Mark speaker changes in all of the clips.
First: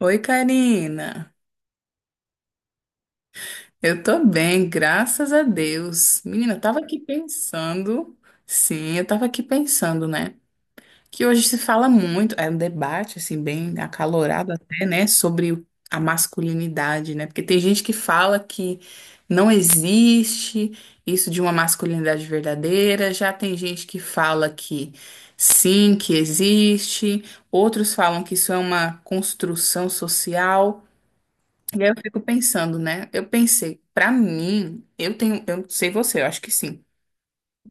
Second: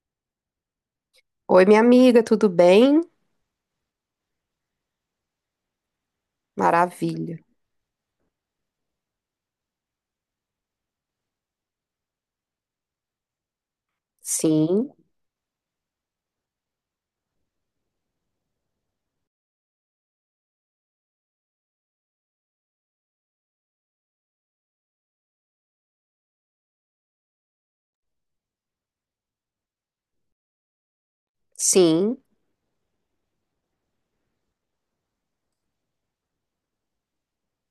Speaker 1: Oi, Karina.
Speaker 2: Oi, minha amiga, tudo bem?
Speaker 1: Eu tô bem, graças a Deus. Menina, eu tava aqui
Speaker 2: Maravilha.
Speaker 1: pensando, sim, eu tava aqui pensando, né? Que hoje se fala muito, é um debate, assim, bem acalorado até,
Speaker 2: Sim,
Speaker 1: né? Sobre a masculinidade, né? Porque tem gente que fala que não existe isso de uma masculinidade verdadeira, já tem gente que fala que sim, que existe, outros falam que isso é uma construção social. E aí eu
Speaker 2: sim,
Speaker 1: fico pensando, né? Eu pensei, pra mim, eu tenho, eu sei você, eu acho que sim.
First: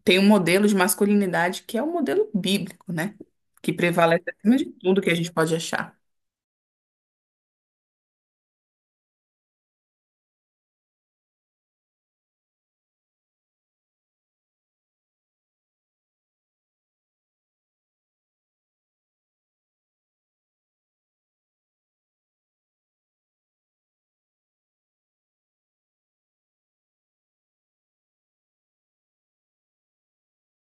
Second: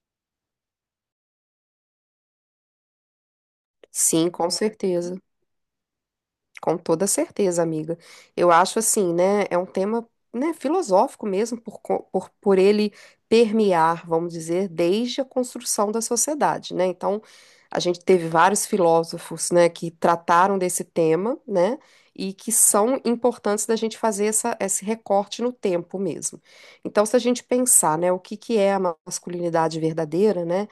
Speaker 1: Tem um modelo de masculinidade que é o modelo bíblico, né? Que prevalece
Speaker 2: sim, com
Speaker 1: acima de tudo que a
Speaker 2: certeza.
Speaker 1: gente pode achar.
Speaker 2: Com toda certeza, amiga. Eu acho assim, né? É um tema, né, filosófico mesmo, por ele permear, vamos dizer, desde a construção da sociedade, né? Então, a gente teve vários filósofos, né, que trataram desse tema, né? E que são importantes da gente fazer essa, esse recorte no tempo mesmo. Então, se a gente pensar, né, o que que é a masculinidade verdadeira, né?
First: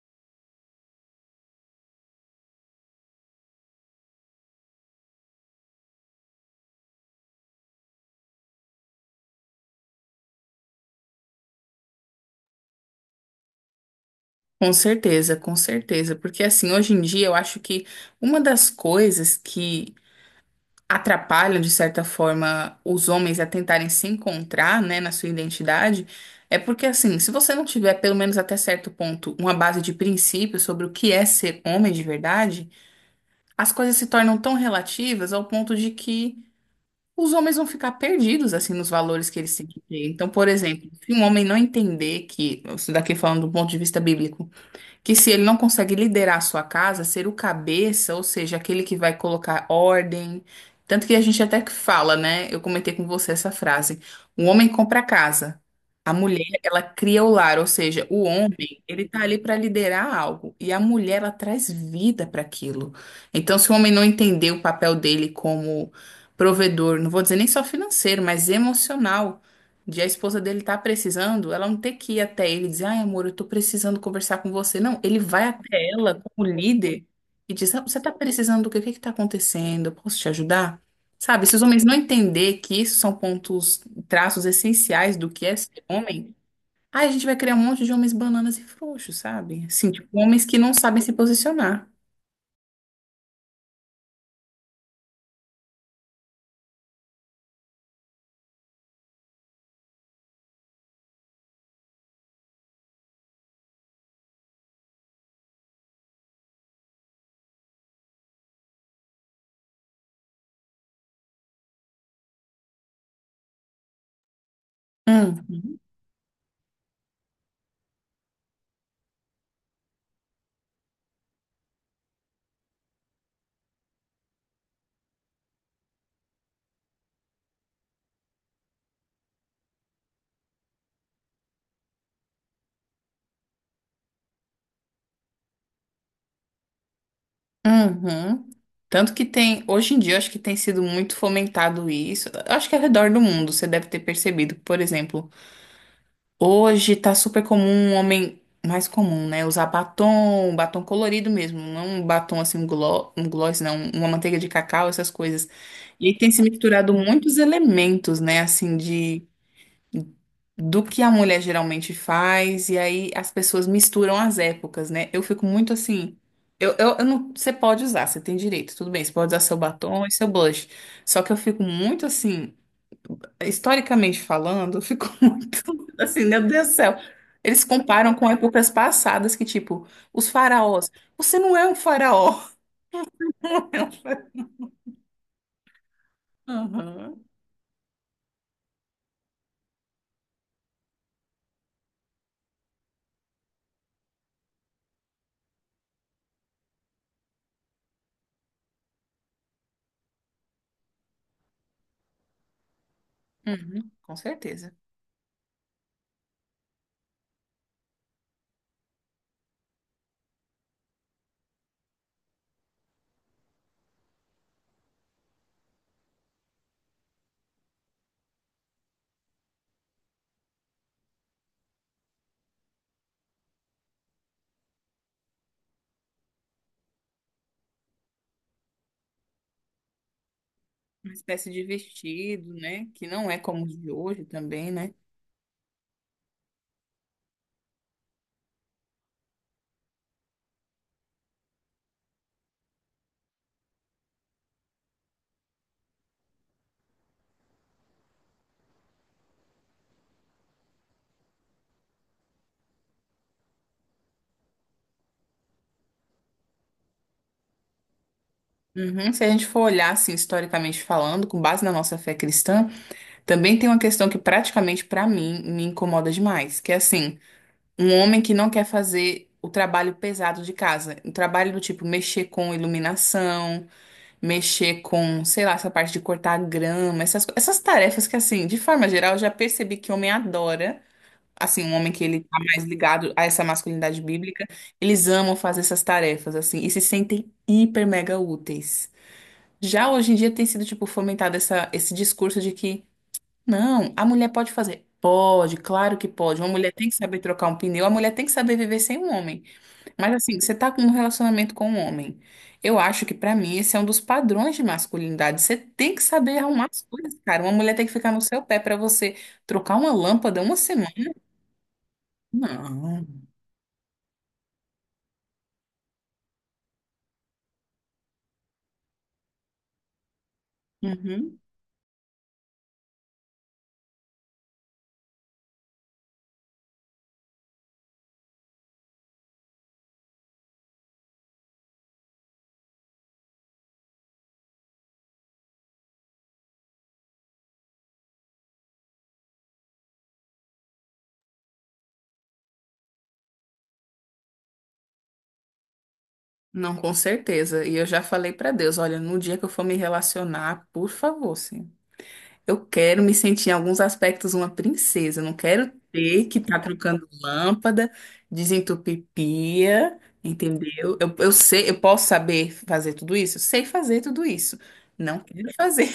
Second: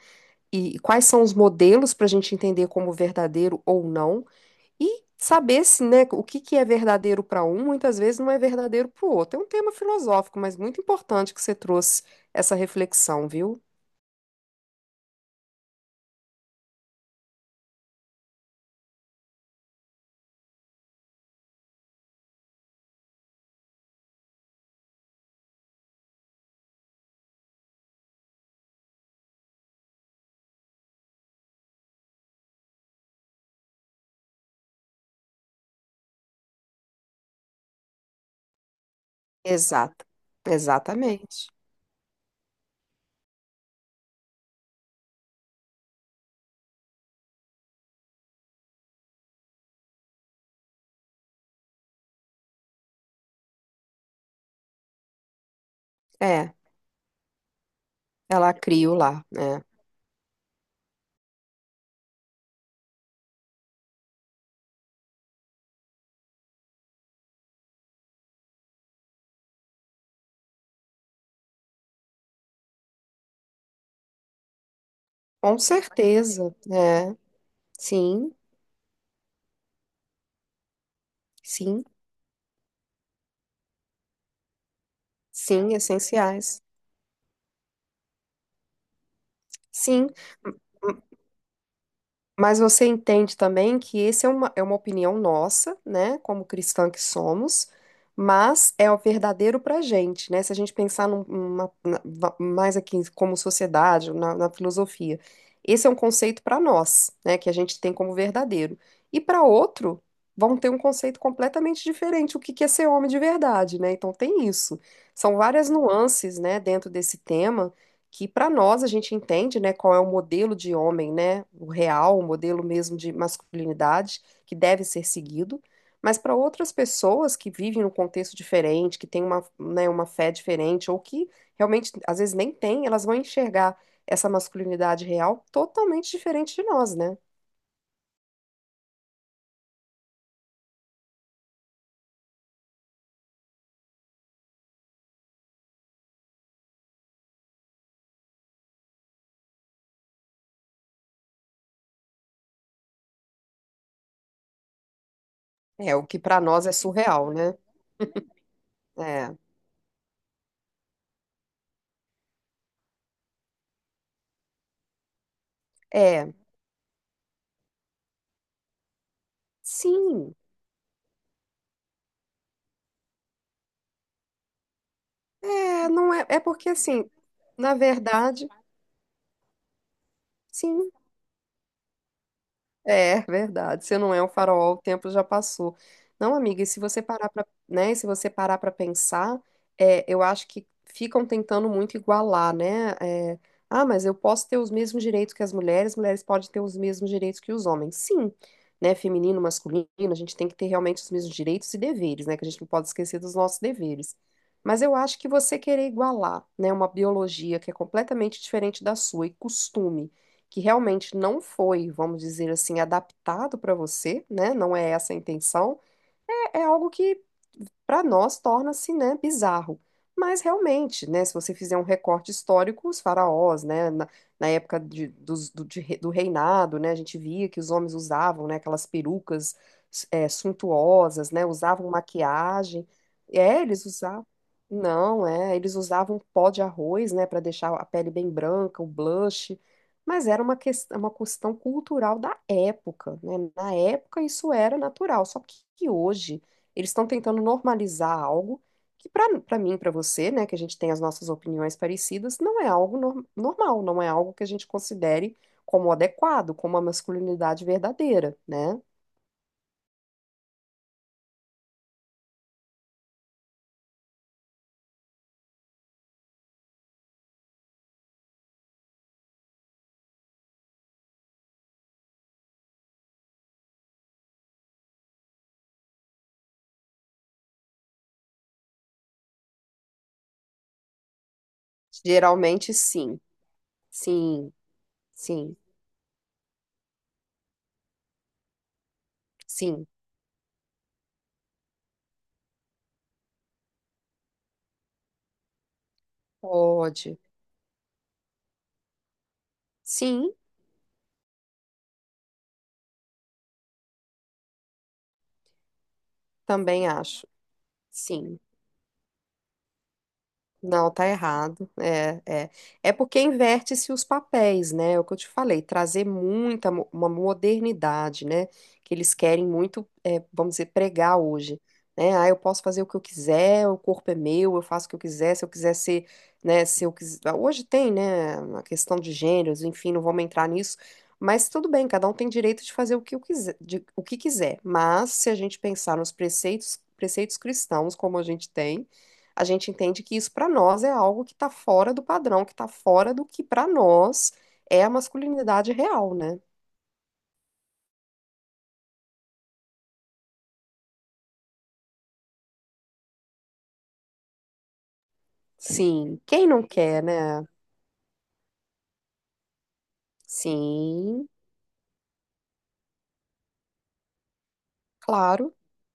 Speaker 2: E quais são os modelos para a gente entender como verdadeiro ou não e saber se, né, o que que é verdadeiro para um, muitas vezes não é verdadeiro para o outro. É um tema filosófico, mas muito importante que você trouxe essa reflexão, viu?
Speaker 1: Com certeza, com certeza. Porque assim, hoje em dia eu acho que uma das coisas que atrapalham, de certa forma, os homens a tentarem se encontrar, né, na sua identidade, é porque assim, se você não tiver, pelo menos até certo ponto, uma base de princípios sobre o que é ser homem de verdade, as coisas se tornam tão relativas ao ponto de que os homens vão ficar perdidos assim nos valores que eles têm que ter.
Speaker 2: Exato.
Speaker 1: Então, por exemplo, se um homem
Speaker 2: Exatamente.
Speaker 1: não entender que, isso daqui falando do ponto de vista bíblico, que se ele não consegue liderar a sua casa, ser o cabeça, ou seja, aquele que vai colocar ordem. Tanto que a gente até que fala, né? Eu comentei com você essa frase. O homem compra a casa. A mulher,
Speaker 2: É,
Speaker 1: ela cria o lar, ou seja, o
Speaker 2: ela
Speaker 1: homem,
Speaker 2: criou
Speaker 1: ele tá
Speaker 2: lá,
Speaker 1: ali para
Speaker 2: né?
Speaker 1: liderar algo e a mulher ela traz vida para aquilo. Então, se o homem não entender o papel dele como provedor, não vou dizer nem só financeiro, mas emocional, de a esposa dele tá precisando, ela não ter que ir até ele e dizer, ai, amor, eu tô precisando conversar com você. Não, ele vai
Speaker 2: Com
Speaker 1: até ela como
Speaker 2: certeza,
Speaker 1: líder
Speaker 2: é.
Speaker 1: e diz, "Ah, você tá
Speaker 2: Sim,
Speaker 1: precisando do quê? O que que tá acontecendo? Eu posso te ajudar? Sabe, se os homens
Speaker 2: sim,
Speaker 1: não entender que isso são pontos, traços essenciais do que é
Speaker 2: sim,
Speaker 1: ser homem,
Speaker 2: essenciais.
Speaker 1: aí a gente vai criar um monte de homens bananas e frouxos, sabe? Assim, tipo,
Speaker 2: Sim.
Speaker 1: homens que não sabem se posicionar.
Speaker 2: Mas você entende também que esse é uma opinião nossa, né, como cristã que somos, mas é o verdadeiro pra gente, né? Se a gente pensar mais aqui como sociedade, na, na filosofia, esse é um conceito para nós, né, que a gente tem como verdadeiro. E para outro, vão ter um conceito completamente diferente, o que que é ser homem de verdade, né? Então tem isso. São várias
Speaker 1: Hum.
Speaker 2: nuances, né, dentro desse tema que para nós a gente entende, né, qual é o modelo de homem, né, o real, o modelo mesmo de masculinidade que deve ser seguido, mas para outras pessoas que vivem num contexto diferente, que têm uma, né, uma fé diferente ou que realmente às vezes nem têm, elas vão enxergar essa masculinidade real totalmente diferente de nós, né?
Speaker 1: Uhum. Tanto que tem, hoje em dia, acho que tem sido muito fomentado isso. Eu acho que ao redor do mundo você deve ter percebido. Por exemplo, hoje tá super comum um homem mais comum, né? Usar batom, batom colorido mesmo, não um batom assim, um gloss, não, uma manteiga de cacau, essas coisas.
Speaker 2: É o
Speaker 1: E
Speaker 2: que
Speaker 1: aí tem
Speaker 2: para
Speaker 1: se
Speaker 2: nós é
Speaker 1: misturado
Speaker 2: surreal,
Speaker 1: muitos
Speaker 2: né?
Speaker 1: elementos, né? Assim, de
Speaker 2: É,
Speaker 1: do que a mulher geralmente faz, e aí as pessoas misturam as épocas, né? Eu fico muito assim.
Speaker 2: é,
Speaker 1: Eu não, você pode usar, você tem direito, tudo bem, você pode usar seu batom e seu
Speaker 2: sim,
Speaker 1: blush. Só que eu fico muito assim, historicamente falando, eu fico muito
Speaker 2: é, não
Speaker 1: assim,
Speaker 2: é, é
Speaker 1: meu Deus
Speaker 2: porque
Speaker 1: do céu.
Speaker 2: assim,
Speaker 1: Eles
Speaker 2: na
Speaker 1: comparam com
Speaker 2: verdade,
Speaker 1: épocas passadas que, tipo, os faraós.
Speaker 2: sim.
Speaker 1: Você não é um faraó.
Speaker 2: É
Speaker 1: Não é
Speaker 2: verdade.
Speaker 1: um
Speaker 2: Se não é um
Speaker 1: faraó.
Speaker 2: farol, o tempo já passou. Não, amiga,
Speaker 1: Aham.
Speaker 2: e se você parar para pensar, é, eu acho que ficam tentando muito igualar, né? É, ah, mas eu posso ter os mesmos direitos que as mulheres, mulheres podem ter os mesmos direitos que os homens. Sim, né? Feminino, masculino, a gente tem que ter realmente os mesmos direitos e deveres, né? Que a gente não pode esquecer dos nossos
Speaker 1: Uhum, com
Speaker 2: deveres.
Speaker 1: certeza.
Speaker 2: Mas eu acho que você querer igualar, né, uma biologia que é completamente diferente da sua e costume que realmente não foi, vamos dizer assim, adaptado para você, né? Não é essa a intenção. É, é algo que para nós torna-se, né, bizarro. Mas realmente, né, se você fizer um recorte histórico, os faraós, né, na, na época de, dos- do, de re- do reinado, né, a gente via que os homens usavam, né, aquelas perucas, é,
Speaker 1: Uma
Speaker 2: suntuosas, né,
Speaker 1: espécie de
Speaker 2: usavam
Speaker 1: vestido, né?
Speaker 2: maquiagem.
Speaker 1: Que não é
Speaker 2: É,
Speaker 1: como os
Speaker 2: eles
Speaker 1: de hoje
Speaker 2: usavam.
Speaker 1: também, né?
Speaker 2: Não, é, eles usavam pó de arroz, né, para deixar a pele bem branca, o blush. Mas era uma questão cultural da época, né? Na época isso era natural, só que hoje eles estão tentando normalizar algo que para mim, para você, né, que a gente tem as nossas opiniões parecidas, não é algo normal, não é algo que a gente considere como adequado, como uma masculinidade verdadeira, né?
Speaker 1: Uhum. Se a gente for olhar, assim, historicamente falando, com base na nossa fé cristã, também tem uma questão que praticamente pra mim me incomoda demais, que é assim, um homem que não quer fazer o trabalho pesado de casa, um trabalho do tipo mexer com iluminação, mexer com, sei lá, essa parte de cortar grama, essas tarefas que, assim, de forma geral, eu já percebi que homem adora, assim, um homem que ele tá mais
Speaker 2: Geralmente
Speaker 1: ligado
Speaker 2: sim,
Speaker 1: a essa masculinidade bíblica,
Speaker 2: sim,
Speaker 1: eles amam
Speaker 2: sim,
Speaker 1: fazer essas tarefas, assim, e se sentem hiper mega úteis.
Speaker 2: sim,
Speaker 1: Já hoje em dia tem sido, tipo, fomentado esse discurso de que, não, a mulher pode fazer. Pode, claro que pode. Uma mulher tem que
Speaker 2: pode.
Speaker 1: saber trocar um pneu, a mulher tem que saber viver sem um homem. Mas
Speaker 2: Sim,
Speaker 1: assim, você tá com um relacionamento com um homem. Eu acho que pra mim esse é um dos padrões de masculinidade. Você tem que saber arrumar as
Speaker 2: também
Speaker 1: coisas,
Speaker 2: acho.
Speaker 1: cara. Uma mulher tem que ficar no
Speaker 2: Sim.
Speaker 1: seu pé pra você trocar uma lâmpada uma semana.
Speaker 2: Não, tá errado. É, é. É porque
Speaker 1: Não.
Speaker 2: inverte-se os papéis, né? É o que eu te falei, trazer muita uma modernidade, né? Que eles querem muito, é, vamos dizer, pregar
Speaker 1: Uhum.
Speaker 2: hoje. Né? Ah, eu posso fazer o que eu quiser, o corpo é meu, eu faço o que eu quiser, se eu quiser ser, né? Se eu quiser. Hoje tem, né? A questão de gêneros, enfim, não vamos entrar nisso. Mas tudo bem, cada um tem direito de fazer o que eu quiser, o que quiser. Mas se a gente pensar nos preceitos, preceitos cristãos, como a gente tem a gente entende que isso para nós é algo que está fora do padrão, que está fora do que para nós é a masculinidade real, né?
Speaker 1: Não, com certeza. E eu já falei pra Deus, olha, no dia que eu for me relacionar, por favor, sim. Eu quero me sentir em alguns aspectos uma princesa. Eu não quero
Speaker 2: Sim,
Speaker 1: ter que
Speaker 2: quem
Speaker 1: estar
Speaker 2: não quer,
Speaker 1: trocando
Speaker 2: né?
Speaker 1: lâmpada, desentupir pia, entendeu? Eu,
Speaker 2: Sim,
Speaker 1: eu sei, eu posso saber fazer tudo isso? Eu sei fazer tudo isso. Não quero
Speaker 2: claro.
Speaker 1: fazer.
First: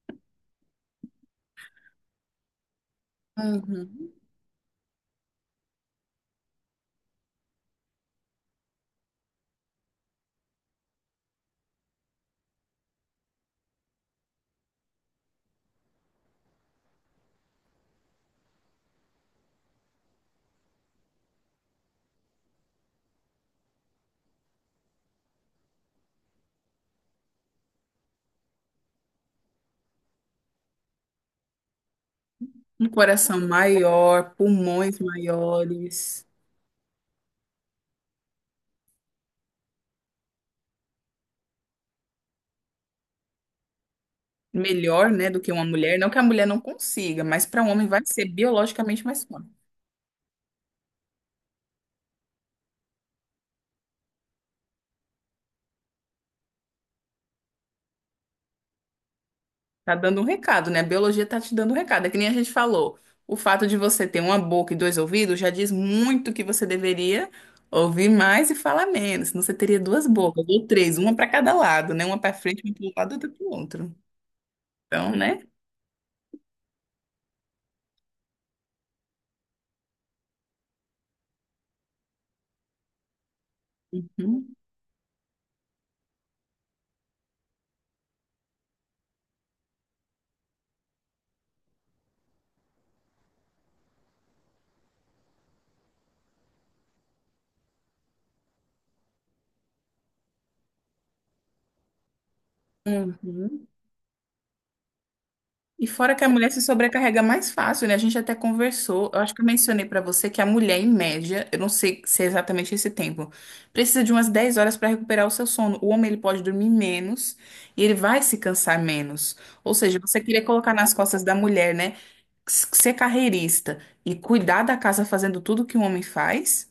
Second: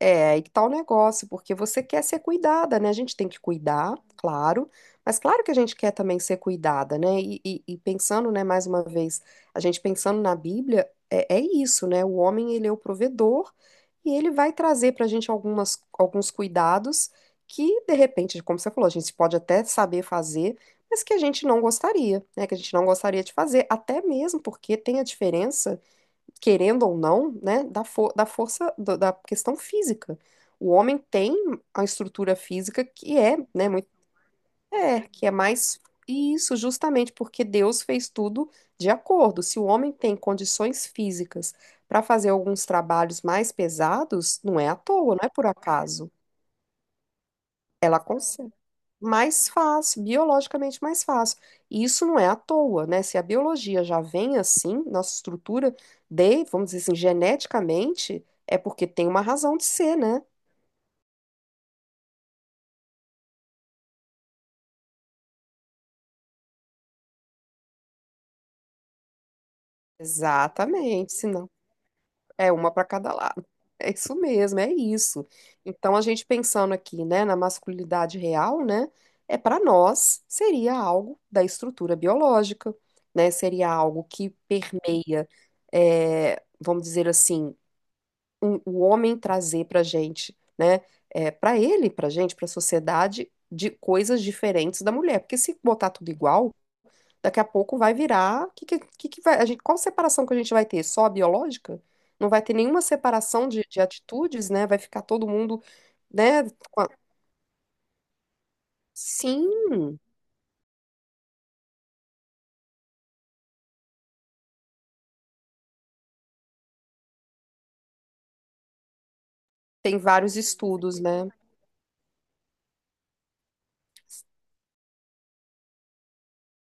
Speaker 2: É, aí que tá o negócio, porque você quer ser cuidada, né? A gente tem que cuidar,
Speaker 1: Uhum.
Speaker 2: claro, mas claro que a gente quer também ser cuidada, né? E pensando, né, mais uma vez, a gente pensando na Bíblia, é, é isso, né? O homem, ele é o provedor e ele vai trazer pra gente algumas, alguns cuidados que, de repente, como você falou, a gente pode até saber fazer, mas que a gente não gostaria, né? Que a gente não gostaria de fazer, até mesmo porque tem a diferença querendo ou não, né, da, da força da questão física. O homem tem a estrutura física
Speaker 1: Um
Speaker 2: que é,
Speaker 1: coração
Speaker 2: né, muito,
Speaker 1: maior, pulmões
Speaker 2: é, que é mais
Speaker 1: maiores,
Speaker 2: isso, justamente porque Deus fez tudo de acordo. Se o homem tem condições físicas para fazer alguns trabalhos mais pesados, não é à
Speaker 1: melhor,
Speaker 2: toa, não é
Speaker 1: né, do
Speaker 2: por
Speaker 1: que uma mulher. Não
Speaker 2: acaso.
Speaker 1: que a mulher não consiga, mas para um homem vai
Speaker 2: Ela
Speaker 1: ser
Speaker 2: consegue
Speaker 1: biologicamente mais forte.
Speaker 2: mais fácil, biologicamente mais fácil. E isso não é à toa, né? Se a biologia já vem assim, nossa estrutura de, vamos dizer assim, geneticamente, é porque tem uma razão de
Speaker 1: Tá
Speaker 2: ser,
Speaker 1: dando
Speaker 2: né?
Speaker 1: um recado, né? A biologia tá te dando um recado. É que nem a gente falou. O fato de você ter uma boca e dois ouvidos já diz muito que você deveria ouvir mais e falar menos. Senão você teria duas bocas, ou três,
Speaker 2: Exatamente,
Speaker 1: uma para
Speaker 2: senão
Speaker 1: cada lado, né? Uma para
Speaker 2: é
Speaker 1: frente,
Speaker 2: uma
Speaker 1: uma
Speaker 2: para
Speaker 1: para um
Speaker 2: cada
Speaker 1: lado, outra
Speaker 2: lado.
Speaker 1: para o
Speaker 2: É
Speaker 1: outro.
Speaker 2: isso mesmo, é
Speaker 1: Então,
Speaker 2: isso.
Speaker 1: né?
Speaker 2: Então a gente pensando aqui, né, na masculinidade real, né, é para nós seria algo da estrutura biológica, né? Seria algo que
Speaker 1: Uhum.
Speaker 2: permeia, é, vamos dizer assim, o homem trazer para gente, né? É, para ele, para gente, para a sociedade, de coisas diferentes da mulher. Porque se botar tudo igual, daqui a pouco vai virar. Que vai, a gente, qual separação que a gente vai ter? Só a biológica? Não vai ter nenhuma separação
Speaker 1: Uhum.
Speaker 2: de atitudes, né? Vai ficar todo mundo,
Speaker 1: E fora que a
Speaker 2: né?
Speaker 1: mulher se
Speaker 2: com a-
Speaker 1: sobrecarrega mais fácil, né? A gente até conversou, eu acho que eu
Speaker 2: Sim,
Speaker 1: mencionei pra você que a mulher, em média, eu não sei se é exatamente esse tempo, precisa de umas 10 horas pra recuperar o seu sono. O homem, ele pode dormir menos e ele vai se cansar menos. Ou
Speaker 2: tem
Speaker 1: seja, você
Speaker 2: vários
Speaker 1: queria colocar nas
Speaker 2: estudos,
Speaker 1: costas
Speaker 2: né?
Speaker 1: da mulher, né? Ser carreirista e cuidar da casa fazendo tudo que um homem faz?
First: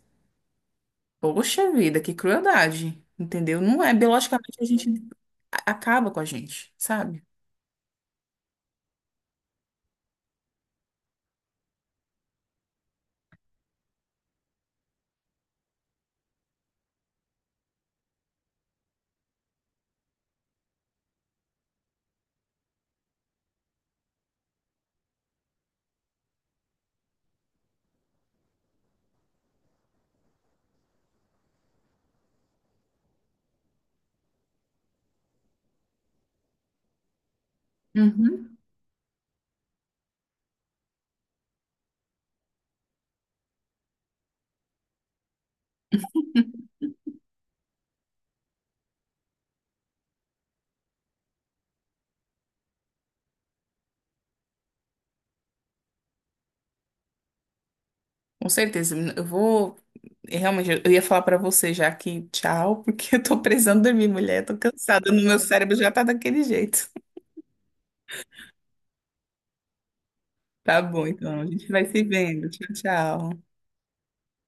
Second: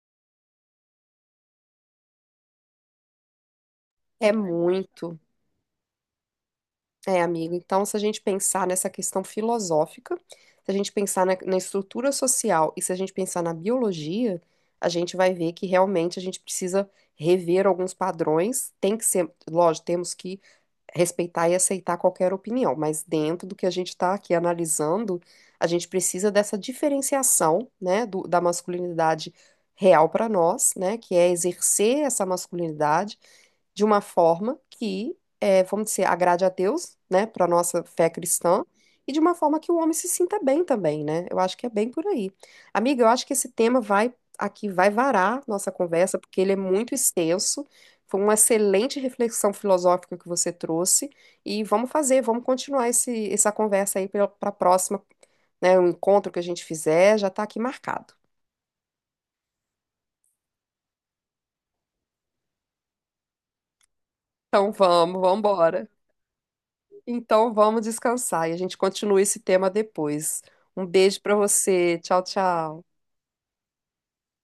Speaker 1: Poxa vida, que crueldade, entendeu? Não é,
Speaker 2: É
Speaker 1: biologicamente a gente
Speaker 2: muito.
Speaker 1: acaba com a gente,
Speaker 2: É,
Speaker 1: sabe?
Speaker 2: amigo, então se a gente pensar nessa questão filosófica, se a gente pensar na, na estrutura social e se a gente pensar na biologia, a gente vai ver que realmente a gente precisa rever alguns padrões. Tem que ser, lógico, temos que respeitar e aceitar qualquer opinião, mas dentro do que a gente está aqui analisando, a gente precisa dessa diferenciação, né, da masculinidade real para nós, né, que é exercer essa masculinidade de uma forma que, vamos dizer, agrade a Deus, né, para nossa fé
Speaker 1: Uhum.
Speaker 2: cristã, e de uma forma que o homem se sinta bem também, né? Eu acho que é bem por aí. Amiga, eu acho que esse tema vai aqui vai varar nossa conversa, porque ele é muito extenso. Foi uma excelente reflexão filosófica que você trouxe e vamos fazer, vamos continuar esse, essa conversa aí para a próxima, né? O encontro que a gente fizer já está aqui marcado.
Speaker 1: Com certeza. Eu vou. Realmente, eu ia falar pra você já que tchau, porque eu tô precisando dormir, mulher. Tô
Speaker 2: Então
Speaker 1: cansada.
Speaker 2: vamos,
Speaker 1: No
Speaker 2: vamos
Speaker 1: meu cérebro
Speaker 2: embora.
Speaker 1: já tá daquele jeito.
Speaker 2: Então vamos descansar e a gente continua esse tema depois.
Speaker 1: Tá
Speaker 2: Um
Speaker 1: bom,
Speaker 2: beijo para
Speaker 1: então. A gente vai
Speaker 2: você.
Speaker 1: se
Speaker 2: Tchau,
Speaker 1: vendo. Tchau,
Speaker 2: tchau.
Speaker 1: tchau.